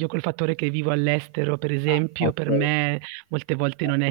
Io col fattore che vivo all'estero per Ah, esempio per okay. me molte volte non è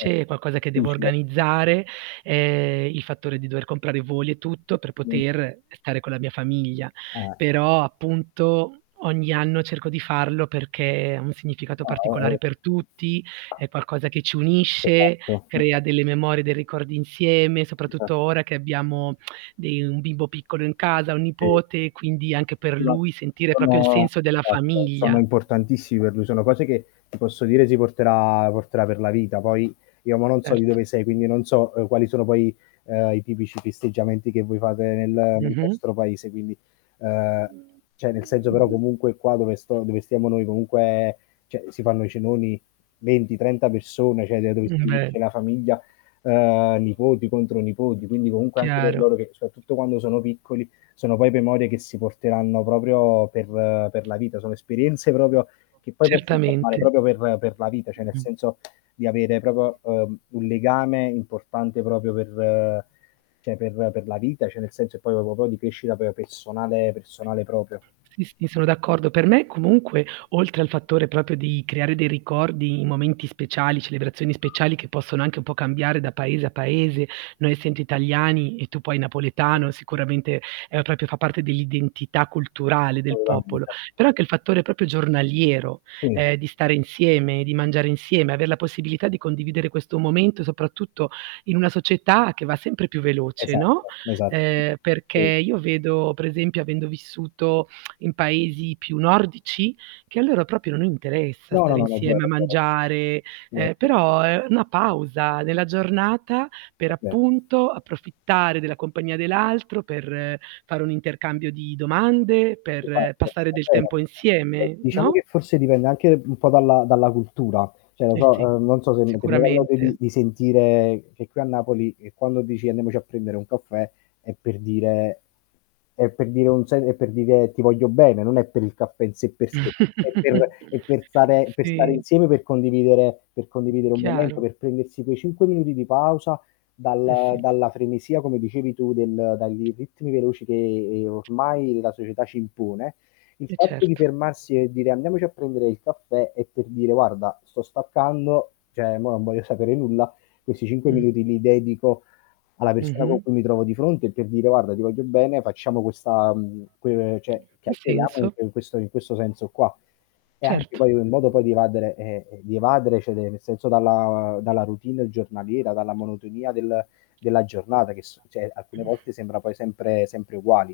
Eh, eh. è qualcosa che devo Difficile. organizzare, ehm, il fattore di dover comprare voli e tutto per Mh. poter stare con la mia famiglia, Eh. però appunto, ogni anno cerco di farlo perché ha un significato Ah, particolare mh-mh. per tutti, è qualcosa che ci Che hai unisce, fatto? crea [unintelligible] delle memorie, dei ricordi insieme, soprattutto Esatto. ora che abbiamo dei un bimbo piccolo in casa, un Eh. nipote, quindi anche per [unintelligible] lui sentire proprio il Sono senso della esatto, sono famiglia. importantissimi per lui, sono cose che ti posso dire si porterà porterà per la vita, poi io mo non so di Certo. dove sei, quindi non so quali, ehm, sono poi i tipici festeggiamenti che voi fate nel nel Mh-mh. vostro paese quindi, ehm, cioè nel senso però comunque qua dove sto dove stiamo noi comunque cioè si fanno i cenoni 20, 30 persone, cioè d dove si Mh, beh. riunisce la famiglia, ehm, nipoti contro nipoti quindi comunque anche per Chiaro. loro che soprattutto quando sono piccoli sono poi memorie che si porteranno proprio per per la vita, sono esperienze proprio che poi possono formare Certamente. proprio per per la vita, cioè nel Mh. senso di avere proprio, ehm, un legame importante proprio per cioè per per la vita, cioè nel senso che poi proprio di crescita pe personale -personale proprio. Sì, sì, sono d'accordo. Per me comunque oltre al fattore proprio di creare dei ricordi, momenti speciali, celebrazioni speciali che possono anche un po' cambiare da paese a paese, noi essendo italiani e tu poi napoletano sicuramente, ehm, proprio fa parte dell'identità culturale del popolo, [unintelligible] però anche il fattore proprio giornaliero, Mh. ehm, di stare insieme, di mangiare insieme, aver la possibilità di condividere questo momento soprattutto in una società che va sempre più veloce, no, Esatto, esatto. ehm, perché Sì. io vedo per esempio avendo vissuto in paesi più nordici, che a loro proprio non interessa No, no, stare no, è vero, insieme a è vero. mangiare, Vero, ehm, vero. però è una pausa nella giornata per È vero. appunto approfittare della compagnia dell'altro, per fare un intercambio di domande, [unintelligible] Va per passare del bene. tempo Eh, insieme, diciamo no? che forse dipende anche un po' dalla dalla cultura, cioè lo Eh sì, so non so se ti è mai capitato sicuramente. di sentire che qui a Napoli, che quando dici: "Andiamoci a prendere un caffè" è per dire è per dire un se è per dire: "Ti voglio bene," non è per il caffè in sé per sé, è per è per stare per stare Sì. insieme, per condividere per condividere un momento, Chiaro. per prendersi quei 5 minuti di pausa Eh dal sì. dalla frenesia come dicevi tu del dai ritmi veloci che ormai la società ci impone, il E fatto di certo. fermarsi e dire andiamoci a prendere il caffè è per dire: "Guarda sto staccando cioè mo non voglio sapere nulla." Questi 5 Mh. minuti li dedico alla persona con Mh-mh. cui mi trovo di fronte per dire: "Guarda ti voglio bene facciamo questa ehm, uhm, cioè Ha chiacchieriamo senso in questa in questo senso qua." È anche Certo. poi in modo poi di evadere eh, di evadere cioè nel senso dalla dalla routine giornaliera, dalla monotonia del della giornata che s cioè alcune volte sembra poi sempre sempre uguali.